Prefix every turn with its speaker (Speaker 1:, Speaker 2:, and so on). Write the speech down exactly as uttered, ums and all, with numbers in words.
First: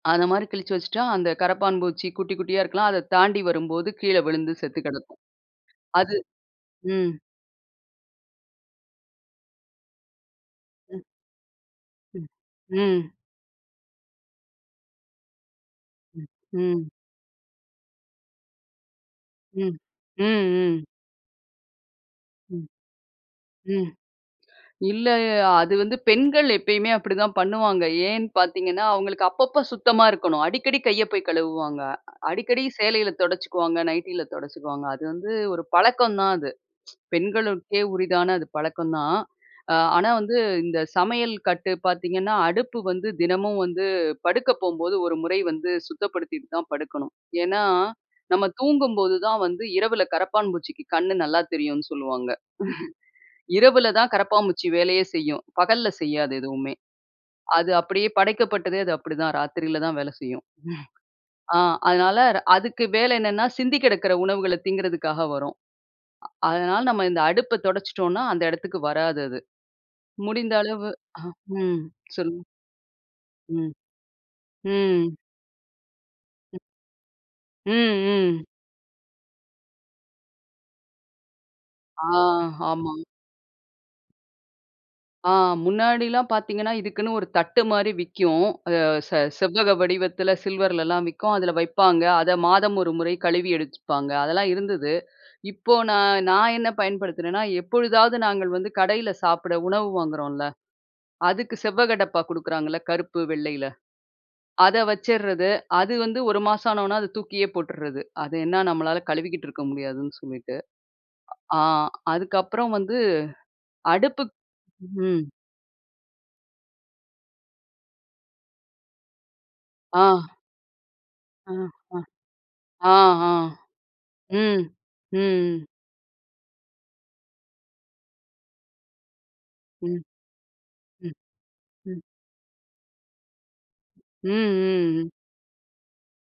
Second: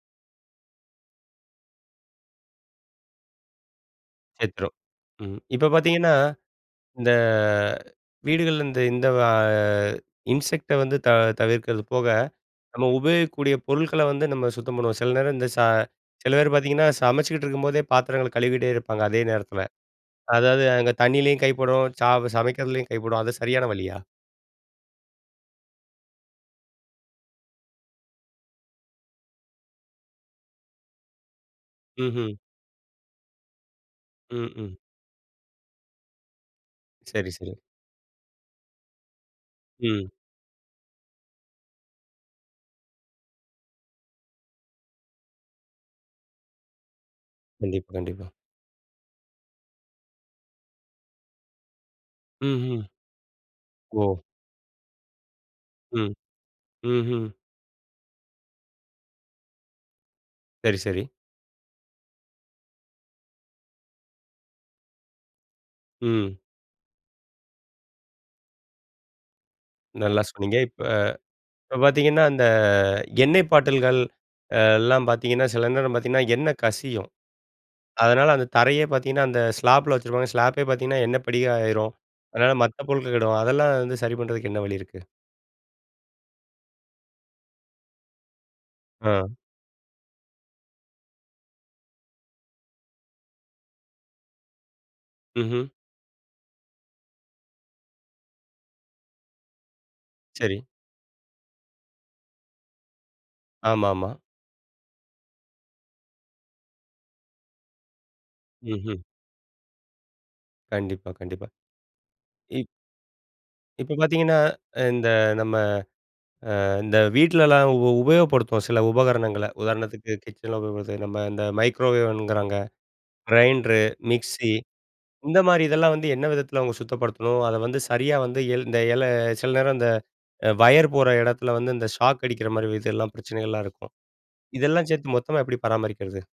Speaker 1: அந்த மாதிரி கிழிச்சு வச்சுட்டா அந்த கரப்பான் பூச்சி குட்டி குட்டியா இருக்கலாம். அத தாண்டி வரும்போது கீழ விழுந்து
Speaker 2: செத்துடும்.
Speaker 1: செத்து கிடக்கும்.
Speaker 2: ம் இப்ப
Speaker 1: அது
Speaker 2: பாத்தீங்கன்னா, இந்த
Speaker 1: ம்.
Speaker 2: வீடுகள்ல இந்த இந்த ஆ இன்செக்ட்ட வந்து
Speaker 1: ம்.
Speaker 2: த தவிர்க்கிறது போக,
Speaker 1: ம்.
Speaker 2: நம்ம
Speaker 1: ம்.
Speaker 2: உபயோகிக்கக்கூடிய பொருட்கள்ல வந்து நம்ம சுத்தம் பண்ணுவோம். சில நேரம் இந்த ச
Speaker 1: ம்,
Speaker 2: சில பேர் பாத்தீங்கன்னா
Speaker 1: ம்.
Speaker 2: சமச்சிட்டு இருக்கும்போதே பாத்திரங்கள்ல கழுவிகிட்டே இருப்பாங்க. அதே நேரத்தில,
Speaker 1: ம். ம்,
Speaker 2: அதாவது
Speaker 1: ம்.
Speaker 2: அங்க தண்ணீயிலயும் கைப்படும், சா
Speaker 1: ம்.
Speaker 2: சமைக்கிறதுலயும் கைப்படும், அது சரியான
Speaker 1: ம்.
Speaker 2: வழியா?
Speaker 1: இல்ல அது வந்து பெண்கள் எப்பயுமே அப்படிதான் பண்ணுவாங்க. ஏன் பாத்தீங்கன்னா, அவங்களுக்கு அப்பப்ப சுத்தமா இருக்கணும். அடிக்கடி கைய போய் கழுவுவாங்க
Speaker 2: ம்ஹும்
Speaker 1: அடிக்கடி சேலையில தொடச்சுக்குவாங்க, நைட்டியில
Speaker 2: ம். ம்.
Speaker 1: தொடச்சுக்குவாங்க. அது வந்து ஒரு பழக்கம் தான் அது.
Speaker 2: சரி சரி.
Speaker 1: பெண்களுக்கே உரிதான அது பழக்கம் தான். ஆனா,
Speaker 2: ம்.
Speaker 1: வந்து இந்த சமையல் கட்டு பாத்தீங்கன்னா, அடுப்பு வந்து தினமும் வந்து படுக்க போகும்போது ஒரு முறை வந்து சுத்தப்படுத்திட்டு தான் படுக்கணும். ஏனா,
Speaker 2: கண்டிப், கண்டிப்பா.
Speaker 1: நம்ம தூங்கும்போது தான் வந்து இரவுல கரப்பான் பூச்சிக்கு கண்ணு நல்லா தெரியும்னு சொல்லுவாங்க.
Speaker 2: ம்ஹும்.
Speaker 1: இரவுல தான்
Speaker 2: ஓ!
Speaker 1: கரப்பான்பூச்சி வேலையே செய்யும். பகல்ல
Speaker 2: ம்.
Speaker 1: செய்யாது. எதுவுமே,
Speaker 2: ம்ஹும்.
Speaker 1: அது அப்படியே படைக்கப்பட்டது அது அப்படிதான். ராத்திரியில தான் வேலை செய்யும்.
Speaker 2: சரி சரி.
Speaker 1: ஆ அதனால அதுக்கு வேலை என்னன்னா சிந்தி கெடக்கிற உணவுகள திங்கிறதுக்காக வரும்.
Speaker 2: ம்.
Speaker 1: அதனால நம்ம இந்த அடுப்ப தொடச்சிட்டோனா அந்த இடத்துக்கு வராது. அது
Speaker 2: நல்லா சொன்னீங்க.
Speaker 1: முடிந்தளவு
Speaker 2: இப்ப
Speaker 1: ம்
Speaker 2: பாத்தீங்கன்னா, அந்த
Speaker 1: சொல்லுங்க.
Speaker 2: எண்ணெய்
Speaker 1: ம்.
Speaker 2: பாட்டல்கள்லாம்
Speaker 1: ம்.
Speaker 2: பாத்தீங்கன்னா, சில நேரம் பாத்தீங்கன்னா, எண்ண கசியும். அதனால
Speaker 1: ம்.
Speaker 2: அந்த தரையே பாத்தீங்கன்னா, அந்த ஸ்லாப்பில வச்சுருப்பாங்க, ஸ்லாப்பே பாத்தீங்கன்னா, எண்ணெ படியா ஆயிறும்.
Speaker 1: ஆ,
Speaker 2: அதனால மத்த
Speaker 1: ஹாமா.
Speaker 2: பொருட்கள் கெடும். அதெல்லா வந்து சரி பண்றதுக்கு என்ன வழி இருக்கு?
Speaker 1: ஆ முன்னாடிலாம் பாத்தீங்கன்னா, இதுக்குன்னு ஒரு தட்டு மாரி விக்கும். ச ச
Speaker 2: ஆ.
Speaker 1: செவ்வக வடிவத்தில சில்வர்லலாம் விக்கும். அதில வைப்பாங்க. அதை மாதம் ஒரு முறை கழுவி எடுத்துப்பாங்க. அதெல்லாம் இருந்தது.
Speaker 2: ம்ஹூம்.
Speaker 1: இப்போ நான் நான் என்ன பயன்படுத்துனேன்னா, எப்பொழுதாவது நாங்க வந்து கடையில சாப்பிட உணவு வாங்குறோம்ல,
Speaker 2: சரி.
Speaker 1: அதுக்கு செவ்வகடப்பா குடுக்குறாங்கல்ல கருப்பு, வெள்ளையில
Speaker 2: ஆமாமா.
Speaker 1: அத வச்சிட்றது அது வந்து ஒரு மாசம் ஆன உடனே அத தூக்கியே போட்றது. அது என்ன நம்மளால
Speaker 2: ம்ஹும்.
Speaker 1: கழுவிகிட்டு இருக்க முடியாதுன்னு சொல்லிட்டு
Speaker 2: கண்டிப்பா, கண்டிப்பா.
Speaker 1: ஆ
Speaker 2: இப்
Speaker 1: அதுக்கப்புறம் வந்து
Speaker 2: இப்ப
Speaker 1: அடுப்புக்
Speaker 2: பாத்தீங்கன்னா, இந்த
Speaker 1: ம்,
Speaker 2: நம்ம அ இந்த வீட்லலாம் உ உபயோகப்படுத்துவோம் சில உபகரணங்கள்ல
Speaker 1: ஆ.
Speaker 2: உதாரணத்துக்கு கிச்சன்ல உபயோகப்படுத்து நம்ம இந்த
Speaker 1: ஆ
Speaker 2: மைக்ரோவேவ் ங்கிறாங்க,
Speaker 1: அ, ஆ.
Speaker 2: கிரைண்ட்ரு, மிக்ஸி
Speaker 1: ம்.
Speaker 2: இந்த மாதிரி
Speaker 1: ம்.
Speaker 2: இதெல்லாம் வந்து என்ன விதத்தில அவங்க சுத்தப்படுத்தணும்? அத வந்து சரியா வந்து இந்த இல் எல சில நேரம் இந்த
Speaker 1: ம்,
Speaker 2: அ வயர் போற
Speaker 1: ம்,
Speaker 2: எடத்துல வந்து இந்த
Speaker 1: ம்.
Speaker 2: ஷாக் அடிக்கிற மாதிரி இதெல்லாம் பிரச்சனைகள்லாம் இருக்கும்,
Speaker 1: ம்,
Speaker 2: இதெல்லாம்
Speaker 1: ம்.
Speaker 2: சேர்த்து மொத்தமா எப்படி பராமரிக்கிறது?